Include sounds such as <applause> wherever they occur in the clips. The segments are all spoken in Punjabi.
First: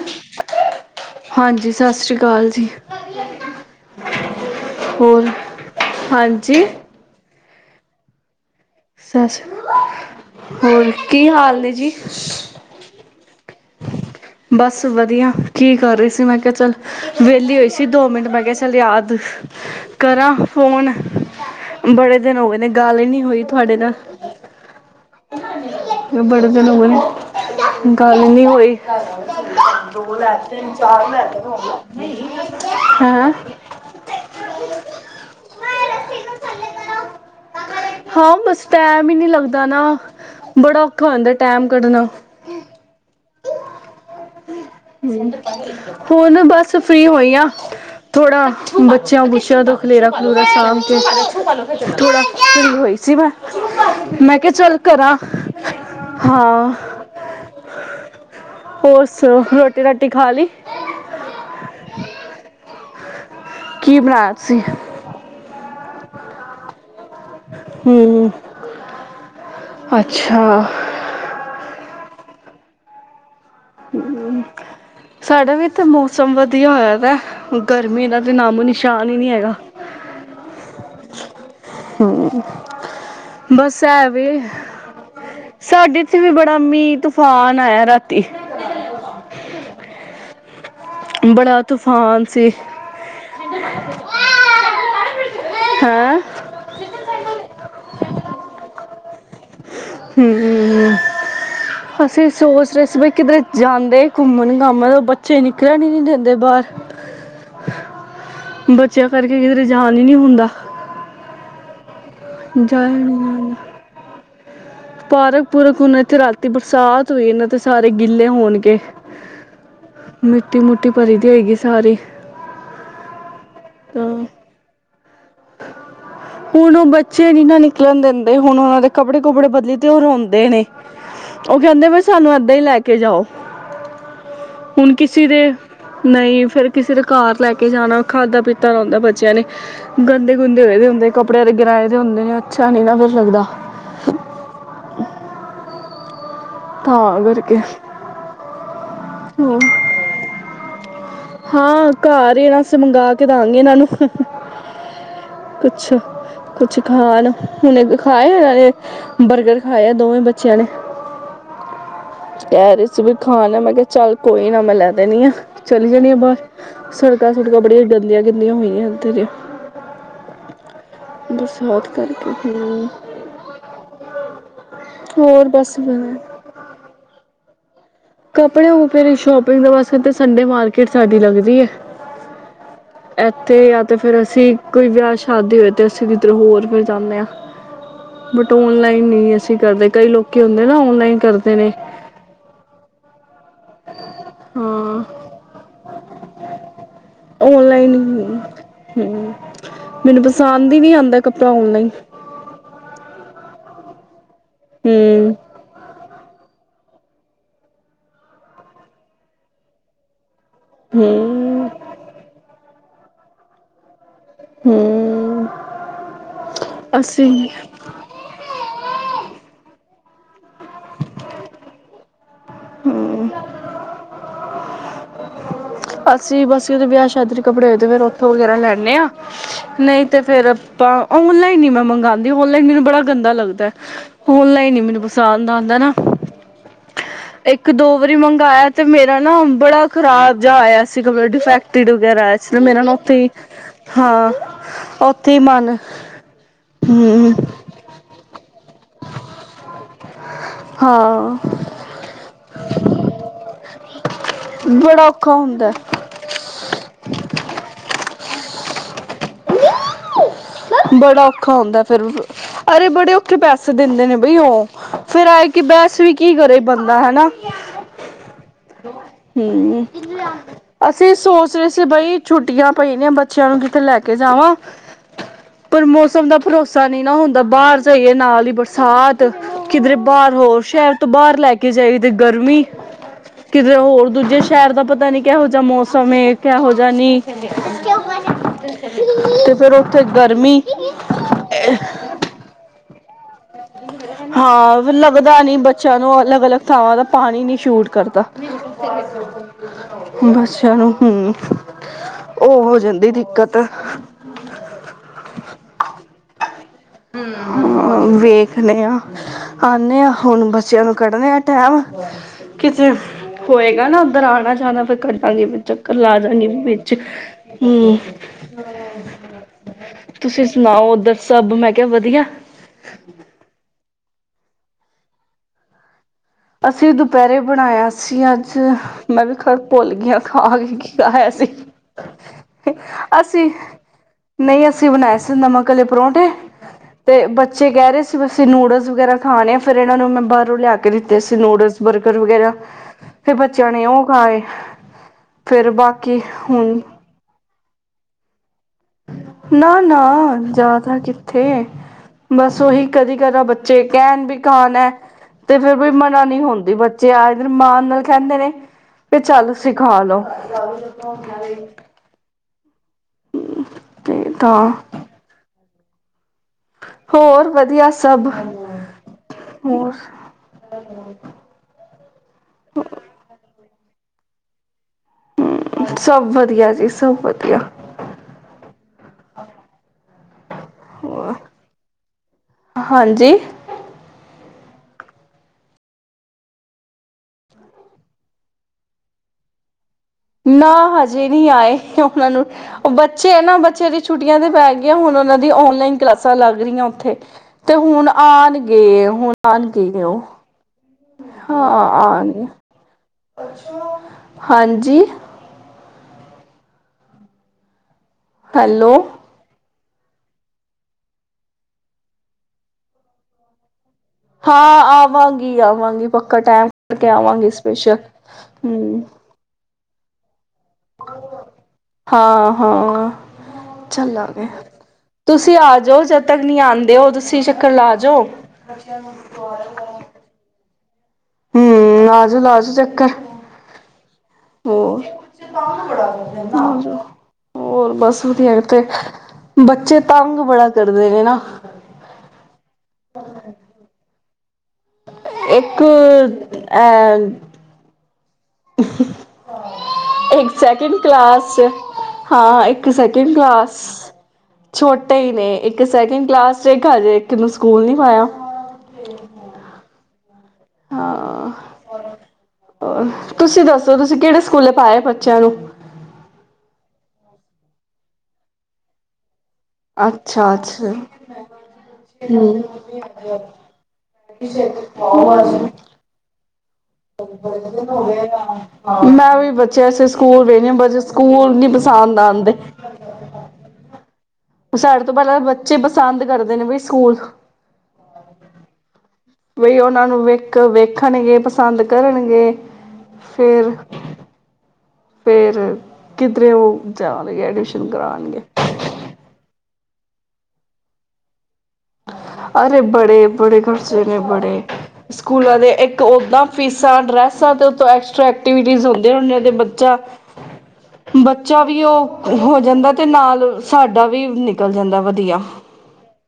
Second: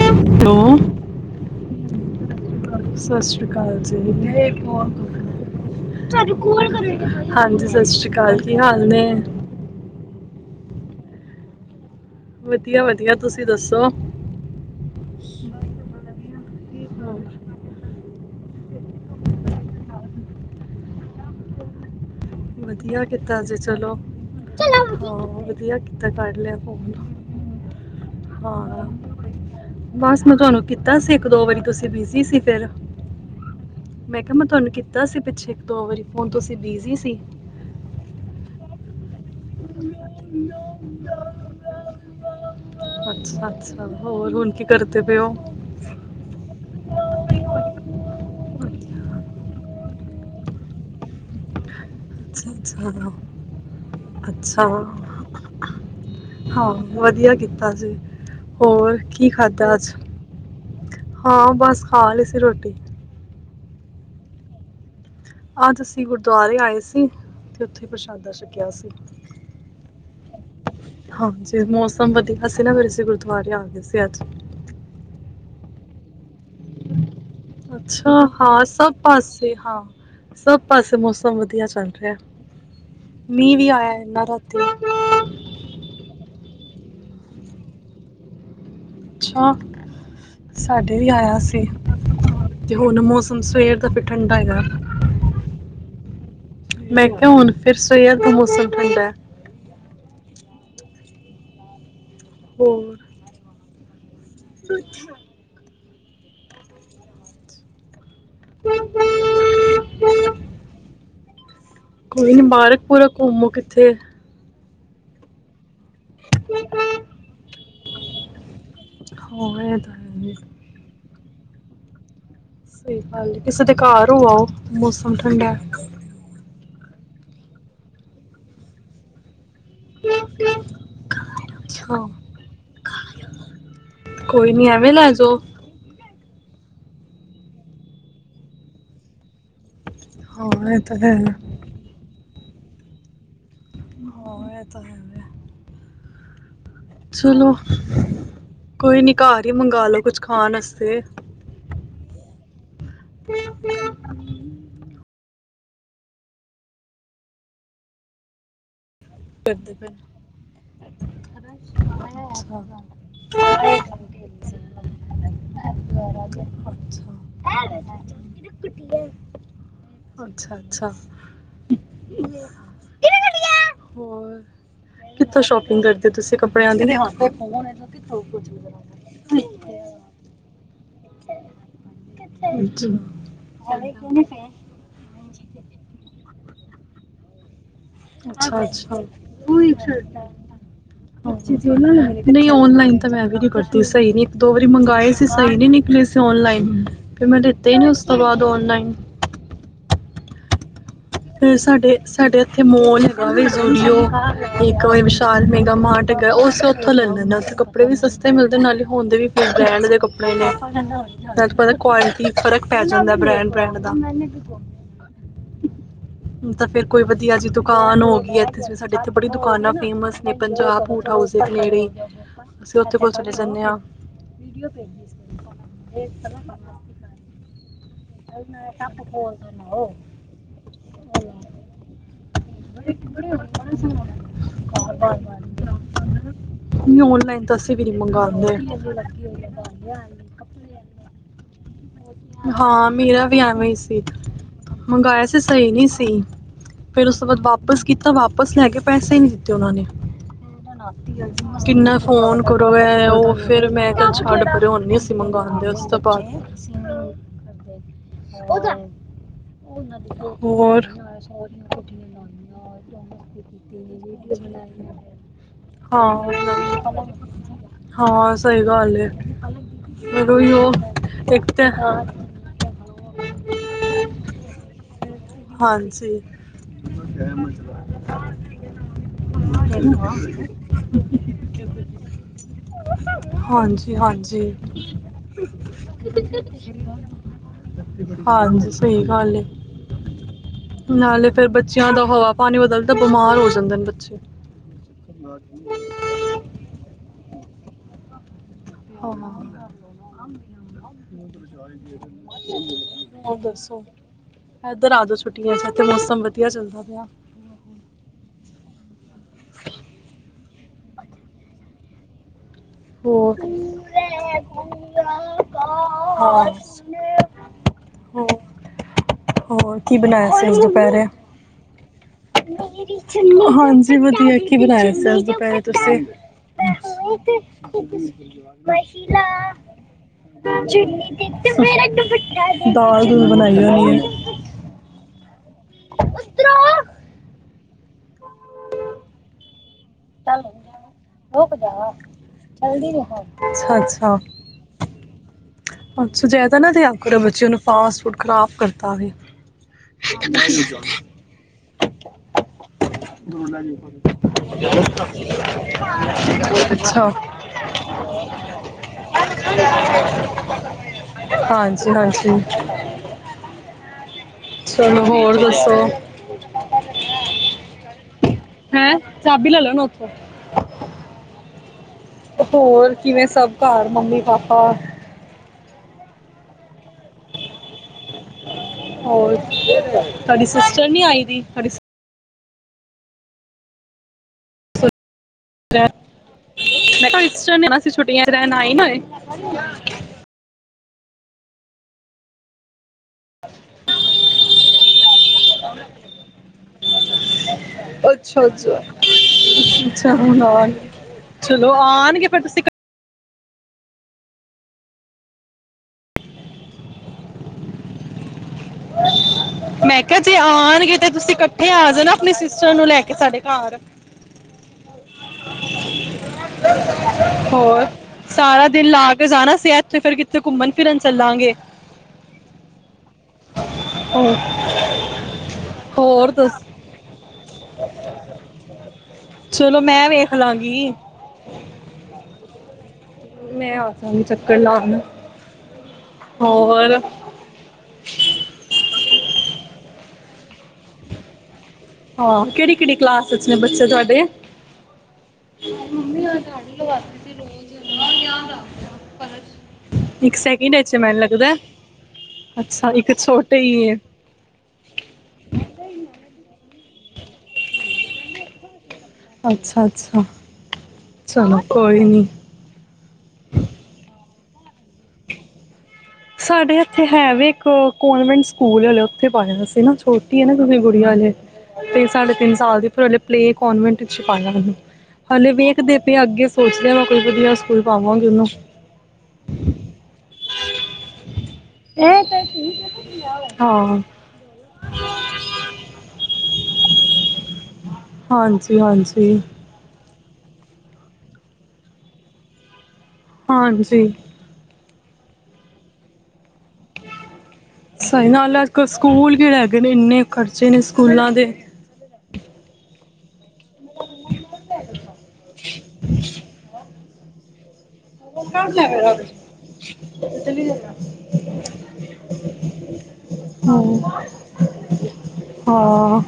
ਹੈਲੋ ਹਾਂਜੀ ਸਤਿ ਸ਼੍ਰੀ ਅਕਾਲ ਜੀ ਸਤਿ ਸ੍ਰੀ ਅਕਾਲ ਜੀ। ਹੋਰ ਹਾਂਜੀ ਹਾਂਜੀ ਸਤਿ ਸ਼੍ਰੀ ਅਕਾਲ। ਕੀ ਹਾਲ ਨੇ? ਸਸ ਹੋਰ ਕੀ ਹਾਲ ਨੇ ਜੀ। ਵਧੀਆ ਵਧੀਆ ਤੁਸੀਂ ਦੱਸੋ। ਓ। ਬਸ ਵਧੀਆ ਕੀ ਕਰ ਰਹੀ ਸੀ ਮੈਂ ਕਿਹਾ ਚੱਲ ਵਿਹਲੀ ਹੋਈ ਸੀ ਦੋ ਮਿੰਟ ਮੈਂ ਕਿਹਾ ਚੱਲ ਯਾਦ ਕਰਾਂ ਫੋਨ ਬੜੇ ਦਿਨ ਹੋ ਗਏ ਨੇ ਗੱਲ ਵਧੀਆ ਹੀ ਨਹੀਂ ਕੀਤਾ ਹੋਈ ਜੇ ਤੁਹਾਡੇ ਨਾਲ ਚਲੋ ਹਾਂ ਵਧੀਆ ਕੀਤਾ ਕਰ ਬੜੇ ਲਿਆ ਦਿਨ ਹੋ ਗਏ ਫੋਨ ਨੇ ਗੱਲ ਨਹੀਂ ਹੋਈ ਹਾਂ। ਬਸ ਮੈਂ ਤੁਹਾਨੂੰ ਕੀਤਾ ਸੀ ਇੱਕ ਦੋ ਵਾਰੀ ਤੁਸੀਂ ਬਿਜੀ ਸੀ ਫਿਰ ਹੈਂ ਮੈਂ ਕਿਹਾ ਮੈਂ ਤੁਹਾਨੂੰ ਕੀਤਾ ਸੀ ਪਿੱਛੇ ਇੱਕ ਦੋ ਵਾਰੀ ਫੋਨ ਤੁਸੀਂ ਬਿਜੀ ਸੀ। ਹਾਂ ਬਸ ਟੈਮ ਈ ਨੀ ਲੱਗ ਟਾਈਮ ਕੱਢਣਾ ਅੱਛਾ ਅੱਛਾ ਹੋਰ ਹੁਣ ਕੀ ਕਰਦੇ ਪਏ ਹੋ? ਹੁਣ ਬਸ ਫ੍ਰਰੀ ਹੋਈ ਆ ਥੋੜਾ ਬੱਚਿਆਂ ਬੁੱਚਿਆਂ ਤੋਂ ਖਲੇਰਾ ਖਲੂਰਾ ਸਾਂਭ ਕੇ ਥੋੜਾ ਅੱਛਾ ਫ੍ਰੀ ਅੱਛਾ, ਹੋਈ ਸੀ ਮੈਂ ਮੈਂ ਕਿਹਾ ਅੱਛਾ ਚੱਲ ਕਰਾਂ ਹਾਂ ਵਧੀਆ ਕੀਤਾ ਜੀ। ਹੋਰ ਕੀ ਸੁਣਾਓ, ਖਾਧਾ ਰੋਟੀ ਅੱਜ, ਰਾਟੀ ਖਾ ਲਈ ਹਾਂ ਬਸ ਖਾ ਲਈ ਸੀ ਰੋਟੀ। ਕੀ ਬਣਾਇਆ ਤੁਸੀਂ? ਅੱਜ ਅਸੀ ਗੁਰਦੁਆਰੇ ਆਏ ਸੀ। ਤੇ ਉੱਥੇ ਹੂੰ ਪ੍ਰਸ਼ਾਦਾ ਛਕਿਆ ਸੀ। ਅੱਛਾ। ਸਮ ਵਧੀਆ ਸੀ ਨਾ ਫਿਰ ਅਸੀ ਗੁਰ ਸਾਡੇ ਵੀ ਤੇ ਮੌਸਮ ਵਧੀਆ ਹੋਇਆ ਵਾ ਅੱਛਾ ਹਾਂ ਸਭ ਪਾਸੇ ਹਾਂ ਸਭ ਪਾਸੇ ਮੌਸਮ ਵਧੀਆ ਚੱਲ ਰਿਹਾ ਮੀਂਹ ਵੀ ਬਸ ਆਇਆ ਐ ਇੰਨਾ ਵੇ ਰਾਤੀ ਸਾਡੇ ਚ ਵੀ ਬੜਾ ਮੀਂਹ ਤੂਫਾਨ ਆਇਆ ਰਾਤੀ। ਅੱਛਾ। ਸਾਡੇ ਵੀ ਆਇਆ ਬੜਾ ਸੀ ਤੂਫਾਨ ਸੀ ਤੇ ਹੁਣ ਮੌਸਮ ਸਵੇਰ ਦਾ ਫਿਰ ਠੰਡਾ ਹੈਗਾ। ਹੈਂ ਮੈਂ ਕਿਹਾ ਹੁਣ ਫਿਰ ਸਵੇਰ ਦਾ ਮੋਸਮ ਠੰਡਾ ਐ। ਹੂੰ ਹੂੰ ਹੂੰ। ਅਸੀਂ ਸੋਚ ਰਹੇ ਹੋਰ ਸੀ ਵੀ ਕਿਧਰੇ ਜਾਂਦੇ ਘੁੰਮਣ ਘਾਮਣ ਬੱਚੇ ਨ ਨਿਕਲਣ ਨਹੀਂ ਦਿੰਦੇ ਬਾਹਰ ਬੱਚਿਆਂ ਕਰਕੇ ਕਿਧਰੇ ਜਾਣ ਹੀ ਨੀ ਹੁੰਦਾ ਕੋਈ ਨੀ ਪਾਰਕ ਜਾਇਆ ਹੀ ਨਹੀਂ ਪੂਰਕ ਘੁੰਮੋ ਜਾਂਦਾ ਕਿੱਥੇ ਪਾਰਕ ਪੂਰਕ ਹੁਣ ਇੱਥੇ ਰਾਤੀ ਬਰਸਾਤ ਹੋਈ ਆ ਨਾ ਤੇ ਸਾਰੇ ਗਿੱਲੇ ਹੋਣਗੇ ਹਾਂ ਇਹ ਤਾਂ ਹੈ ਹੀ। ਮਿੱਟੀ ਮੂਟੀ ਭਰੀ ਹਹੋਏ ਗਈ ਸਾਰੀ ਸਤਿ ਸ਼੍ਰੀ ਅਕਾਲ ਜੀ ਕਿਸੇ ਦੇ ਤਾਂ ਘਰ ਹੋ <inaudible> ਹੁਣ ਠੰਡਾ। ਹੁਣ ਉਹ ਬੱਚੇ ਨੀ ਨਾ ਨਿਕਲਣ ਦਿੰਦੇ ਹੁਣ ਉਹਨਾਂ ਦੇ ਕੱਪੜੇ-ਕੁੱਪੜੇ ਬਦਲਣੇ ਤੇ ਉਹ ਰੋਂਦੇ ਨੇ ਉਹ ਕਹਿੰਦੇ ਅੱਛਾ, ਬਈ ਸਾਨੂੰ ਏਦਾਂ ਹੀ ਲੈ ਕੇ ਜਾਓ। ਕੋਈ ਨੀ ਐਵੇਂ ਹੁਣ ਲੈ ਕਿਸੇ ਜਾਓ। ਦੇ, ਦੇ ਨਹੀਂ ਫੇਰ ਕਿਸੇ ਦੇ ਘਰ ਲੈ ਕੇ ਜਾਣਾ ਖਾਧਾ-ਪੀਤਾ ਰਹਿੰਦਾ ਬੱਚਿਆਂ ਨੇ। ਹਾਂ ਗੰਦੇ-ਗੁੰਦੇ ਹੋਏ ਇਹ ਦੇ ਤਾਂ ਹੁੰਦੇ ਹੈ। ਕਪੜਿਆਂ ਦੇ ਗਿਰਾਏ ਦੇ ਹੁੰਦੇ ਨੇ। ਅੱਛਾ ਨੀ ਨਾ ਫੇਰ ਲੱਗਦਾ। ਹਾਂ ਇਹ ਤਾਂ ਹੈ। ਤਾਂ ਚਲੋ, ਕਰਕੇ ਕੋਈ ਨੀ ਘਰ ਹੀ ਹੋਰ ਮੰਗਾ ਲਓ ਕੁਛ ਖਾਣ ਆਸਤੇ। ਹਾਂ ਘਰ ਇਹ ਨਾ ਅਸੀਂ ਮੰਗਵਾ ਕੇ ਦਾਂਗੇ ਇਹਨਾਂ ਨੂੰ। ਕੁਛ, ਕੁਛ ਖਾਣ ਹੁਣ ਖਾਏ ਆਏ। ਬਰਗਰ ਕਰਦੇ ਪਏ ਖਾਇਆ ਦੋਵੇਂ ਬੱਚਿਆਂ ਨੇ। ਕਹਿ ਰਹੀ ਸੀ ਵੀ ਖਾਣਾ ਮੈਂ ਕਿਹਾ ਚੱਲ ਕੋਈ ਨਾ ਮੈਂ ਲੈ ਦਿੰਨੀ ਆ, ਚਲੀ ਜਾਣੀ ਆ ਬਾਹਰ। ਅੱਛਾ, ਸੜਕਾਂ-ਸੁੜਕਾਂ ਬੜੀਆਂ ਗੰਦੀਆਂ-ਗੰਦੀਆਂ ਹੋਈਆਂ ਇਥੇ ਜੇ, ਅੱਛਾ, ਅੱਛਾ ਬਰਸਾਤ ਕਰਕੇ ਹੂੰ। ਹੋਰ, ਕਿੱਥੋਂ ਹੋਰ ਬਸ ਸ਼ੋਪਿੰਗ ਕਰਦੇ ਤੁਸੀਂ ਕੱਪ ੜਿਆਂ ਦੀ? ਕੱਪੜੇ ਉਹ ਫਿਰ ਸ਼ੋਪਿੰਗ ਦੇ ਵਾਸਤੇ ਤਾਂ ਸੰਡੇ ਮਾਰ ਕੀਟ ਸਾਡੀ ਲੱਗਦੀ ਹੈ। ਇੱਥੇ ਜਾਂ ਤੇ ਫੇਰ ਅਸੀਂ ਕੋਈ ਵਿਆਹ ਸ਼ਾਦੀ ਹੋਏ ਤੇ ਅਸੀਂ ਇੱਧਰ ਹੋਰ ਫਿਰ ਜਾਂਨੇ ਆ। ਅੱਛਾ-ਅੱਛਾ ਕਰਦੇ ਕਈ ਲੋਕੀ ਹੁੰਦੇ ਨਾ ਔਨਲਾਈਨ ਕਰਦੇ ਨੇ <unintelligible> ਨਹੀ ਔਨਲਾਈਨ ਤਾਂ ਮੈਂ ਵੀ ਨੀ ਕਰਦੀ ਸਹੀ ਨੀ ਇੱਕ-ਦੋ ਵਾਰੀ ਹਾਂ ਮੰਗਵਾਏ ਸੀ ਸਹੀ ਨੀ ਨਿਕਲੇ ਸੀ ਔਨਲਾਈਨ, ਫਿਰ ਮੈਂ ਲਿਤੇ ਨੀ ਔਨਲਾਈਨ ਉਸ ਤੋਂ ਬਾਅਦ ਔਨਲਾਈਨ। ਹੂੰ ਮੈਨੂੰ ਪਸੰਦ ਹੀ ਨਹੀਂ ਆਂ ਤੇ ਸਾਡੇ ਸਾਡੇ ਇੱਥੇ ਮੋਲ ਹੈਗਾ ਵੇ ਸਟੂਡੀਓ <unintelligible> ਇੱਕ ਵੇ ਇੱਕ ਹੂੰ ਵਿਸ਼ਾਲ ਮੇਗਾ ਮਾਟ ਹੈਗਾ ਉਸ ਤੋਂ ਉੱਥੋਂ ਲੈਂਦੇ ਨੇ ਉੱਥੇ ਕੱਪੜੇ ਵੀ ਸਸਤੇ ਮਿਲਦੇ ਨਾਲ ਹਣ ਦੇ ਵੀ ਬ੍ਰੈਂਡ ਦੇ ਕੱਪ ੜੇ ਨੇ ਜਦ ਹੂੰ ਪਤਾ ਕੁਆਲਟੀ ਫਰਕ ਪੈ ਜਾਂਦਾ ਬ੍ਰੈਂਡ-ਬ੍ਰੈਂਡ ਦਾ। <unintelligible> ਹੂੰ ਤਾਂ ਫੇਰ ਕੋਈ ਵਧੀਆ ਅਸੀਂ ਜੀ ਦੁਕਾਨ ਹੋ ਗਈ ਇੱਥੇ ਸਾਡੇ ਇੱਥੇ ਬੜੀ ਦੁਕਾਨਾਂ ਫੇਮਸ ਨੇ। ਪੰਜਾਬ ਬੂਟ ਹਾਊਸ ਦੇ ਨੇੜੇ ਅਸੀਂ ਉਥੇ ਕੋਲ ਚਲੇ ਜਾਂਦੇ ਹਾਂ ਥੋਂ ਵਗੈਰਾ ਲੈਣੇ ਆ ਨਹੀਂ ਤੇ ਫਿਰ ਆਪਾਂ ਓਨਲਾਈਨ ਹੀ ਮੈਂ ਮੰਗਵਾਉਂਦੀ ਔਨਲਾਈਨ ਮੈਨੂੰ ਬੜਾ ਗੰਦਾ ਲੱਗਦਾ ਔਨਲਾਈਨ ਹੀ ਮੈਨੂੰ ਪਸੰਦ ਆਉਂਦਾ ਨਾ ਨਹੀਂ ਔਨਲਾਈਨ ਤਾਂ ਇੱਕ ਅਸੀਂ ਵੀ ਨਹੀਂ ਦੋ ਵਾਰੀ ਮੰਗਵਾਉਂਦੇ। ਮੰਗਾਇਆ ਤੇ ਮੇਰਾ ਨਾ ਬੜਾ ਖ਼ਰਾਬ ਜਿਹਾ ਆਇਆ ਸੀ ਡਿਫੈਕਟਿਕ ਵਗੈਰਾ ਆਇਆ ਸੀ ਮੇਰਾ ਹਾਂ ਮੇਰਾ ਵੀ ਐਵੇਂ ਹੀ ਸੀ ਹਾਂ ਮੰਗਇਆ ਉੱਥੇ ਹੀ ਸੀ ਸਹੀ ਮਨ ਨਹੀਂ ਸੀ ਫਿਰ ਉਸ ਤੋਂ ਹਮ ਬਾਅਦ ਵਾਪਿਸ ਕੀਤਾ ਵਾਪਿਸ ਲੈ ਕੇ ਪੈਸੇ ਨੀ ਦਿੱਤੇ ਉਹਨਾਂ ਨੇ ਹਾਂ ਕਿੰਨਾ ਫੋਨ ਕਰੋ ਉਹ ਫਿਰ ਮੈਂ ਕਿਹਾ ਤੁਹਾਡ ਭਰੇ ਹੋ ਨ ਬੜਾ ਅਸੀਂ ਔਖਾ ਮੰਗਵਾਉਣਦੇ ਹੁੰਦਾ ਉਸ ਤੋਂ ਬਾਅਦ ਹੋਦਾ ਹੋ ਬੜਾ ਔਖਾ ਹੁੰਦਾ ਫਿਰ ਅਰੇ ਬੜੇ ਔਖੇ ਪੈਸੇ ਦਿੰਦੇ ਨੇ ਬਈ ਉਹ ਫਿਰ ਆਏ ਕਿ ਬੈਸ ਵੀ ਕੀ ਕਰੇ ਬੰਦਾ ਹਨਾ ਹਾਂ ਸਹੀ ਗੱਲ ਹੈ ਹਮ ਪਏ ਨੇ ਬੱਚਿਆਂ ਨੂੰ ਕਿਤੇ ਲੈ ਕੇ ਕੇ ਜਾਵਾਂ ਪਰ ਹਾਂਜੀ, ਮੌਸਮ ਦਾ ਭਰੋਸਾ ਨ ਨਾ ਹੁੰਦਾ ਬਾਹਰ ਜਾਈਏ ਨਾਲ ਹੀ ਬਰਸਾਤ ਕਿਧਰੇ ਬਾਹਰ ਹੋਰ ਸ਼ਹਿਰ ਤੋਂ ਬਾਹਰ ਲੈ ਕੇ ਜਾਈ ਤੇ ਗਰਮੀ ਕਿਧਰੇ ਹੋਰ ਦੂਜੇ ਹਾਂਜੀ, ਸ਼ਹਿਰ ਦਾ ਪਤਾ ਨੀ ਕਿਹੋ ਜਿਹਾ ਮੌਸਮ ਕਿਹੋ ਜਿਹਾ ਨੀ ਬ ਗੱਲ ਤੇ ਗਰਮੀ ਤਾਂ ਬਿਮਾਰ ਹੋ ਜਾਂਦੇ ਨੇ ਬੱਚੇ। ਹਾਂ ਲੱਗਦਾ ਨੀ ਬੱਚਿਆਂ ਨੂੰ ਅਲੱਗ ਅਲੱਗ ਥਾਵਾਂ ਦਾ ਪਾਣੀ ਨੀ ਸ਼ੂਟ ਕਰਦਾ ਬੱਚਿਆਂ ਨੂੰ ਹੂੰ ਉਹ ਹੋ ਜਾਂਦੀ ਹੋਰ ਦਿੱਕਤ ਦੱਸੋ ਇਧਰ ਆ ਜਾਓ ਛੁੱਟੀਆਂ ਚ ਤੇ ਮੌਸਮ ਵਧੀਆ ਚੱਲਦਾ ਪਿਆ ਇਧਰ ਆ ਜੋ ਆਉਂਦੇ ਹਾਂ ਹੁਣ ਬ ਬੱਚਿਆਂ ਨੂੰ ਕੱਢਣੇ ਆ ਟੈਮ ਕਿਤੇੇ,,, ਹੋਰ ਹੋਏਗਾ ਨਾ ਉੱਧਰ ਆਣਾ ਜਾਣਾ ਫਿਰ ਕੱਢਾਂਗੇ ਫ ਚੱਕਰ ਲਾ ਹਾਂ। ਜਾਗੀ ਵਿੱਚ ਹਮ,,,,,,, ਹੋਰ, ਹੋਰ ਕੀ ਬਣਾਇਆ ਤੁਸੀਂ ਸੁਣਾਓ ਉੱਧਰ ਸਭ ਮੈਂ, ਵਧੀਆ <unintelligible> ਜੀ ਵਧੀਆ ਕੀ ਬਣਾਇਆ ਸੀ ਦੁਪਹਿਰੇ ਤੁਸੀਂ? ਅਸੀਂ ਦੁਪਹਿਰੇ ਬਣਾਇਆ ਸੀ ਅੱਜ ਮੈਂ ਵੀ ਖਾ ਕੇ ਭੁੱਲ ਗਈ ਖਾ ਕੇ ਕੀ ਖਾਯਾ ਸੀ,,,,, ਦਾਲ ਦੂਲ ਅਸੀਂ ਬਣਾਈ ਹੋਣੀ ਹੈ ਨਹੀਂ ਅਸੀਂ ਬਣਾਇਆ, ਨਮਕ, ਕਲੇ ਪਰੌਂਠੇ,,,, ਤੇ ਬੱਚੇ, ਬੱਚੇ ਕਹਿ ਰਹੇ ਸੀ ਅਸੀਂ ਨੂਡਲ ਵਗੈਰਾ ਖਾਣੇ,, ਫ਼ਿਰ ਇਹਨਾਂ ਨੂੰ ਮੈਂ ਬਾਹਰੋਂ ਲਿਆ ਕੇ ਦਿੱਤੇ, ਸੀ ਨੂਡਲਸ ਬਰਗਰ ਵਗੈਰਾ,,,, ਫਿਰ ਬੱਚਿਆਂ ਅੱਛਾ ਨੇ ਉਹ ਅੱਛਾ ਖਾਏ, ਫਿਰ ਬਾਕੀ ਅੱਛਾ ਜਾਇਦਾ ਨਾ ਹੁਣ ਦਿਆਂ ਕਰੋ ਬੱਚਿਆਂ ਨੂੰ, ਫਾਸਟ ਫੂਡ ਖਰਾਬ ਕਰਦੇ, ਨਾ -ਨਾ ਜ਼ਿਆਦਾ ਕਿੱਥੇ? ਬਸ ਉਹੀ, ਕਦੀ ਕਦਾ ਬੱਚੇ ਕਹਿਣ ਵੀ ਖਾਣਾ ਹੈ, ਤੇ ਫੇਰ ਵੀ ਮਨਾ ਨਹੀ ਹੁੰਦੀ ਅੱਛਾ ਬੱਚੇ ਆ ਦਿਨ ਮਾਣ ਨਾਲ ਕਹਿੰਦੇ ਨੇ, ਵੀ ਚੱਲ ਖਾ ਲੋ ਹਾਂਜੀ ਹਾਂਜੀ <inaudible> ਚਲੋ ਹੋਰ ਦੱਸੋ, <inaudible> ਹੋਰ ਵਧੀਆ ਸਭ ਹੈਂ, ਚਾਬੀ ਲੈ ਲੈਣਾ ਹੋਰ ਉਥੋਂ। ਹੋਰ ਕਿਵੇਂ ਸਭ ਘਰ? Mummy -papa? ਸਭ ਵਧੀਆ ਜੀ, ਸਭ ਵਧੀਆ। ਹੋਰ, ਤੁਹਾਡੀ ਸੇ - ਸਿਸਟਰ ਨਹੀਂ ਆਈ ਹੋਰ ਵੀ ਹਾਂਜੀ ਮੈਂ ਕਿਹਾ ਤੁਹਾਡੀ ਸਿਸਟਰ ਨੇ ਆਉਣਾ ਸੀ ਛੁਟਿਆ ਚ ਰਹਿਣ, ਆਯੀ ਨੀਂ ਹਲੇ ਨਾ ਹਜੇ ਨਹੀਂ ਆਏ ਉਹਨਾਂ ਨੂੰ ਉਹ ਬੱਚੇ ਨਾ ਬੱਚੇ ਦੀ ਛੁੱਟੀਆਂ ਤੇ ਪੈ ਗਈ ਹੁਣ ਉਹਨਾਂ ਦੀ ਓਨਲਾਈਨ ਕਲਾਸਾਂ ਲੱਗ ਰਹੀਆਂ ਉੱਥੇ ਤੇ ਹੁਣ ਅੱਛਾ ਅੱਛਾ ਆਉਣਗੇ ਹੁਣ ਆਉਣਗੇ ਅੱਛਾ ਉਹ, ਹੁਣ ਆਉਣ- ਚਲੋ ਆਉਣਗੇ ਫੇਰ ਤੁਸੀਂ ਇਕੱਠੇ ਹਾਂਜੀ ਹੈਲੋ ਮੈਂ ਕਿਹਾ ਜੇ ਆਉਣਗੇ ਤੇ ਤੁਸੀਂ ਇਕੱਠੇ ਆ ਜਾਣਾ, ਆਪਣੇ ਸਿਸਟਰ ਨੂੰ ਲੈ ਕੇ ਸਾਡੇ ਘਰ। ਹਾਂ ਆਵਾਂਗੀ- ਆਵਾਂਗੀ ਪੱਕਾ ਟੈਮ ਕਰਕੇ ਆਵਾਂਗੀ ਹੋਰ ਸਪੇਸ਼ਲ ਸਾਰਾ ਦਿਨ ਹਮ ਲਾ ਕੇ ਜਾਣਾ ਸੀ ਇੱਥੇ ਫਿਰ ਕਿੱਥੇ ਘੁੰਮਣ ਫਿਰਨ ਚੱਲਾਂਗੇ ਹਾਂ- ਹਾਂ ਚੱਲਾਂਗੇ, ਹੋਰ- ਤੁਸੀਂ ਆਜਓ ਜਦ ਹੋਰ ਤੱਕ ਨੀ ਦੱਸ ਆਂਦੇ ਹੋ ਤੁਸੀਂ ਚੱਕਰ ਲਾਜੋ। ਚਲੋ ਮੈਂ ਵੇਖ ਲਾਂਗੀ। ਹੂ, ਲਾਜੋ- ਲਾਜੋ ਚੱਕਰ। ਮੈਂ ਆ ਜਾਵਾਂਗੀ ਚੱਕਰ ਲਾਉਣ ਹੋਰ, ਹੋਰ ਹੋਰ ਬਸ ਵਧੀਆ ਬੱਚੇ ਤੰ ਤੰਗ ਬੜਾ ਕਰਦੇ ਨੇ ਨਾ ਹਾਂ, ਕਿਹੜੀ- ਕਿਹੜੀ ਕਲਾਸ ਵਿਚ ਨੇ ਬੱਚੇ ਤੁ ਹਾਡੇ। ਇੱਕ ਮੰਮੀ ਆ ਦਿਹਾੜੀ ਲਵਾ ਕੇ ਤੇ ਅ ਰੋਜ਼ ਆ ਇੱਕ ਸੈਕਿੰਡ ਵਿੱਚ ਹੈ, ਮੈਨੂੰ ਲੱਗਦਾ ਕਲਾਸ ਚ' ਹੈ। ਹਾਂ, ਇੱਕ ਅੱਛਾ ਸੈਕਿੰਡ ਛੋਟੇ ਕਲਾਸ, ਹੀ ਹੈ ਛੋਟੇ ਹੀ ਨੇ ਇੱਕ ਸੈਕਿੰਡ ਕਲਾਸ ਚ ਘਰ ਇੱਕ ਨੂੰ ਸਕੂਲ ਨੀ ਪਾਇਆ, ਅੱਛਾ ਅੱਛਾ। ਹਾਂ, ਚਲੋ ਕੋਈ ਹੋਰ, ਨਹੀਂ ਤੁਸੀਂ ਦੱਸੋ ਤੁਸੀਂ ਕਿਹੜੇ ਸਕੂਲੇ ਪਾਇਆ ਬੱਚਿਆਂ ਨੂੰ ਸਾਡੇ ਇੱਥੇ ਹੈ ਵੀ ਇੱਕ ਕੌਨਵੈਂਟ ਸਕੂਲ ਹੈ ਉੱਥੇ ਪਾਇਆ ਸੀ ਨਾ ਛੋਟੀ ਹੈ ਅੱਛਾ ਨਾ ਕਿਉਕਿ ਅੱਛਾ ਗੁਡੀਆ ਅਜੇ, ਤੇ ਸਾਡੇ ਤਿੰਨ ਹਮ ਸਾਲ ਦੀ ਹਲੇ ਪਲੇਅ ਕਾਨਵੈਂਟ ਚ ਪਾਇਆ, ਹਾਲੇ ਵੇਖਦੇ ਪਏ ਅੱਗੇ ਸੋਚਦੇ ਮੈਂ ਕੋਈ ਵਧੀਆ ਸਕੂਲ ਪਾਵਾਂਗੀ ਉਹਨੂੰ ਮੈਂ ਵੀ ਬੱਚੇ ਐਸੇ ਸਕੂਲ ਵੇਣੇ ਬੱਚੇ ਸਕੂਲ ਨੀ ਪਸੰਦ ਆਂਦੇ, ਹਾਂ ਸਾਡੇ ਤੋਂ ਪਹਿਲਾਂ ਬੱਚੇ ਪਸੰਦ ਕਰਦੇ ਨੇ ਵੀ ਸਕੂਲ ਹਾਂਜੀ, ਹਾਂਜੀ। ਵੀ ਉਹਨਾਂ ਨੂੰ ਵੇਖ ਇੱਕ ਵੇਖਣਗੇ ਪਸੰਦ ਕਰਨਗੇ ਹਾਂਜੀ। ਫੇਰ ਕਿਧਰੇ ਉਹ ਜਾਵੇਗਾ ਇਹਦੇ ਚ ਸਹੀ ਨਾਲ ਅਜਕਲ੍ਹ ਸਕੂਲ ਕਿੜੈ ਲੇਕਿਨ ਇੰਨੇ ਖਰਚੇ ਨੇ ਸਕੂਲਾਂ ਦੇ ਅਰੇ ਬੜੇ ਬੜੇ ਖਰਚੇ ਨੇ ਬੜੇ, ਸਕੂਲਾਂ ਦੇ ਇੱਕ ਓਦਾਂ ਫੀਸਾਂ ਡਰੈਸਾਂ ਤੇ ਐਕਸਟਰਾ ਐਕਟੀਵਿਟੀਜ ਹੁੰਦੀ ਤੇ ਬੱਚਾ, ਬੱਚਾ ਵੀ ਉਹ ਹੋ ਜਾਂਦਾ ਤੇ ਨਾਲ ਹਮ, ਸਾਡਾ ਵੀ ਨਿਕਲ ਜਾਂਦਾ ਵਧੀਆ ਹਾਂ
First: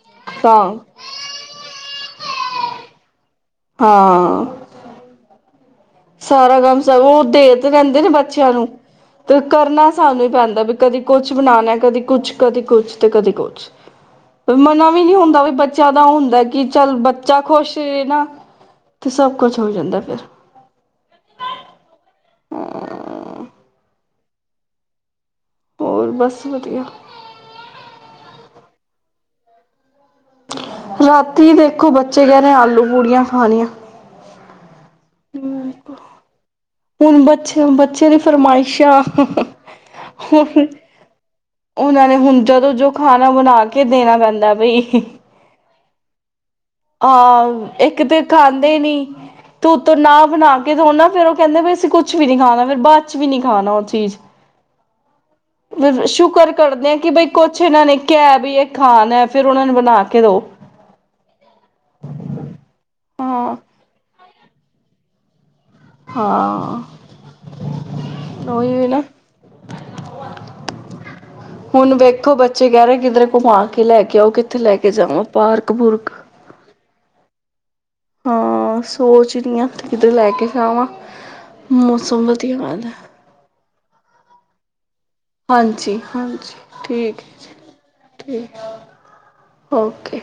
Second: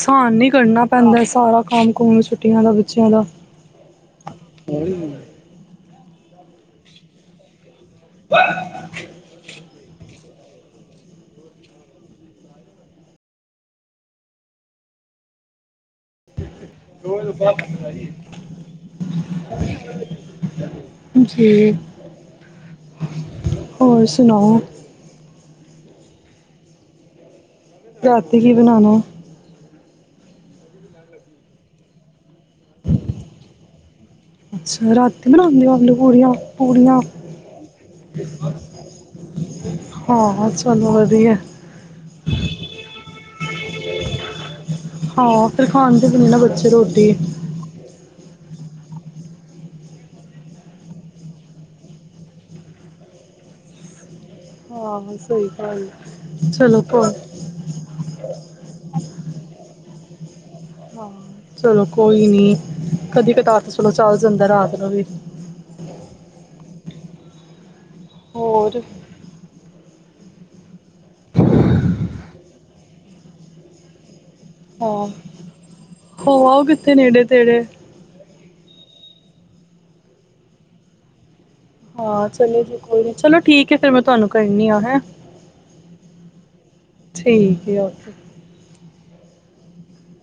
ਸਾਨ ਨੀ ਤਾਂ ਕਰਨਾ ਪੈਂਦਾ ਸਾਰਾ ਕੰਮ ਕੁਮ ਚ, ਛੁਟੀਆਂ ਦਾ ਬੱਚਿਆਂ ਦਾ ਹਾਂ। ਸਾਰਾ ਕੰਮ ਸਗੋ ਉਹ ਤੇ ਕਹਿੰਦੇ ਨੇ ਬੱਚਿਆਂ ਨੂੰ ਤੇ ਕਰਨਾ ਸਾਨੂੰ ਹੀ ਪੈਂਦਾ ਵੀ ਕਦੇ ਕੁਛ ਬਣਾਣਾ ਕਦੀ ਕੁਛ ਕਦੇ ਕੁਛ ਤੇ ਕਦੇ ਕੁਛ ਵੀ ਮਨਾ ਵੀ ਨੀ ਹੁੰਦਾ ਵੀ ਬੱਚਿਆਂ ਦਾ ਹੁੰਦਾ ਕਿ ਚੱਲ ਬੱਚਾ ਖੁਸ਼ ਨਾ ਤੇ ਸਭ ਕੁਛ ਹੋ ਜਾਂਦਾ ਫਿਰ। ਜੀ। ਹਾਂ ਹੋਰ ਸੁਣਾਓ। ਹੋਰ ਬਸ ਵਧੀਆ। ਰਾਤੀ ਕੀ ਬਣਾਉਣਾ। ਰਾਤੀ ਦੇਖੋ ਬੱਚਾ ਬੱਚੇ ਕਹਿ ਰਹੇ ਆਲੂ ਪੂੜੀਆਂ ਖਾਣੀਆਂ। ਬਣਾਦੇ ਓ ਆਲੂ ਪੂੜੀਆ ਹੁਣ ਬੱਚਿਆਂ ਬੱਚਿਆਂ ਦੀ ਫਰਮਾਇਸ਼ਾਂ ਹਾਂ ਹਣ ਚਲੋ ਵਧੀਆ ਉਹਨਾਂ ਨੇ ਹੁਣ ਜਦੋਂ ਜੋ ਖਾਣਾ ਬਣਾ ਕੇ ਕੇ ਦੇਣਾ ਪੈਂਦਾ ਭਈ ਹਾਂ ਫਿਰ ਖਾਂਦੇ ਨੀ ਨਾ ਬੱਚੇ ਰੋਟੀ ਹਾਂ ਇੱਕ ਤੇ ਖਾਂਦੇ ਨੀ ਤੂੰਤ ਨਾ ਬਣਾ ਕੇ ਦਿਓ ਨਾ ਫੇਰ ਕਹਿੰਦੇ ਵੀ ਅਸੀਂ ਕੁੱਛ ਵੀ ਨਹੀਂ ਖਾਣਾ ਫਿਰ ਬਾਅਦ ਚ ਵੀ ਨਹੀਂ ਖਾਣਾ ਉਹ ਚੀਜ਼ ਫ ਸ਼ੁਕਰ ਚਲੋ ਕਰਦੇ ਆ ਕੋ ਕਿ ਬਈ ਕੁਛ ਇਹਨਾਂ ਨੇ ਕਹਿ ਵੀ ਇਹ ਖਾਣ ਹੈ ਫਿਰ ਉਹਨਾਂ ਨੂੰ ਬਣਾ ਕੇ ਦੋ ਚਲੋ ਕੋਈ ਨੀ ਕਦੀ ਹਾਂ ਕਤਾਰ ਤਾਂ ਚਲੋ ਚੱਲ ਜਾਂਦਾ ਰਾਤ ਨੂੰ ਵੀ ਹਾਂ ਉਹੀ ਹੋਰ ਵੀ ਨਾ ਵ ਹੁਣ ਵੇਖੋ ਬੱਚੇ ਕਹਿ ਰਹੇ ਕਿੱਧਰੇ ਘੁੰਮਾ ਕੇ ਲੈ ਕੇ ਆਓ ਕਿ ਹਾਂ ਹੋ ਆਓ ਨੇੜੇ ਤੇੜੇ ਹਾਂ ਸੋਚ ਰਹੀ ਆ ਕਿਤੇ ਲੈ ਕੇ ਜਾਵਾਂ ਮੌਸਮ ਹਾਂ ਵਧੀਆ ਚੱਲੋ ਜੀ ਆਦਾ ਕੋਈ ਨੀ ਚਲੋ ਠੀਕ ਨਹੀਂ ਫੇਰ ਮੈਂ ਤੁਹਾਨੂੰ ਕਹਿਣੀ ਆ ਹੈਂ ਹਾਂਜੀ ਹਾਂਜੀ ਠੀਕ ਹੈ ਜੀ ਠੀਕ ਓਕੇ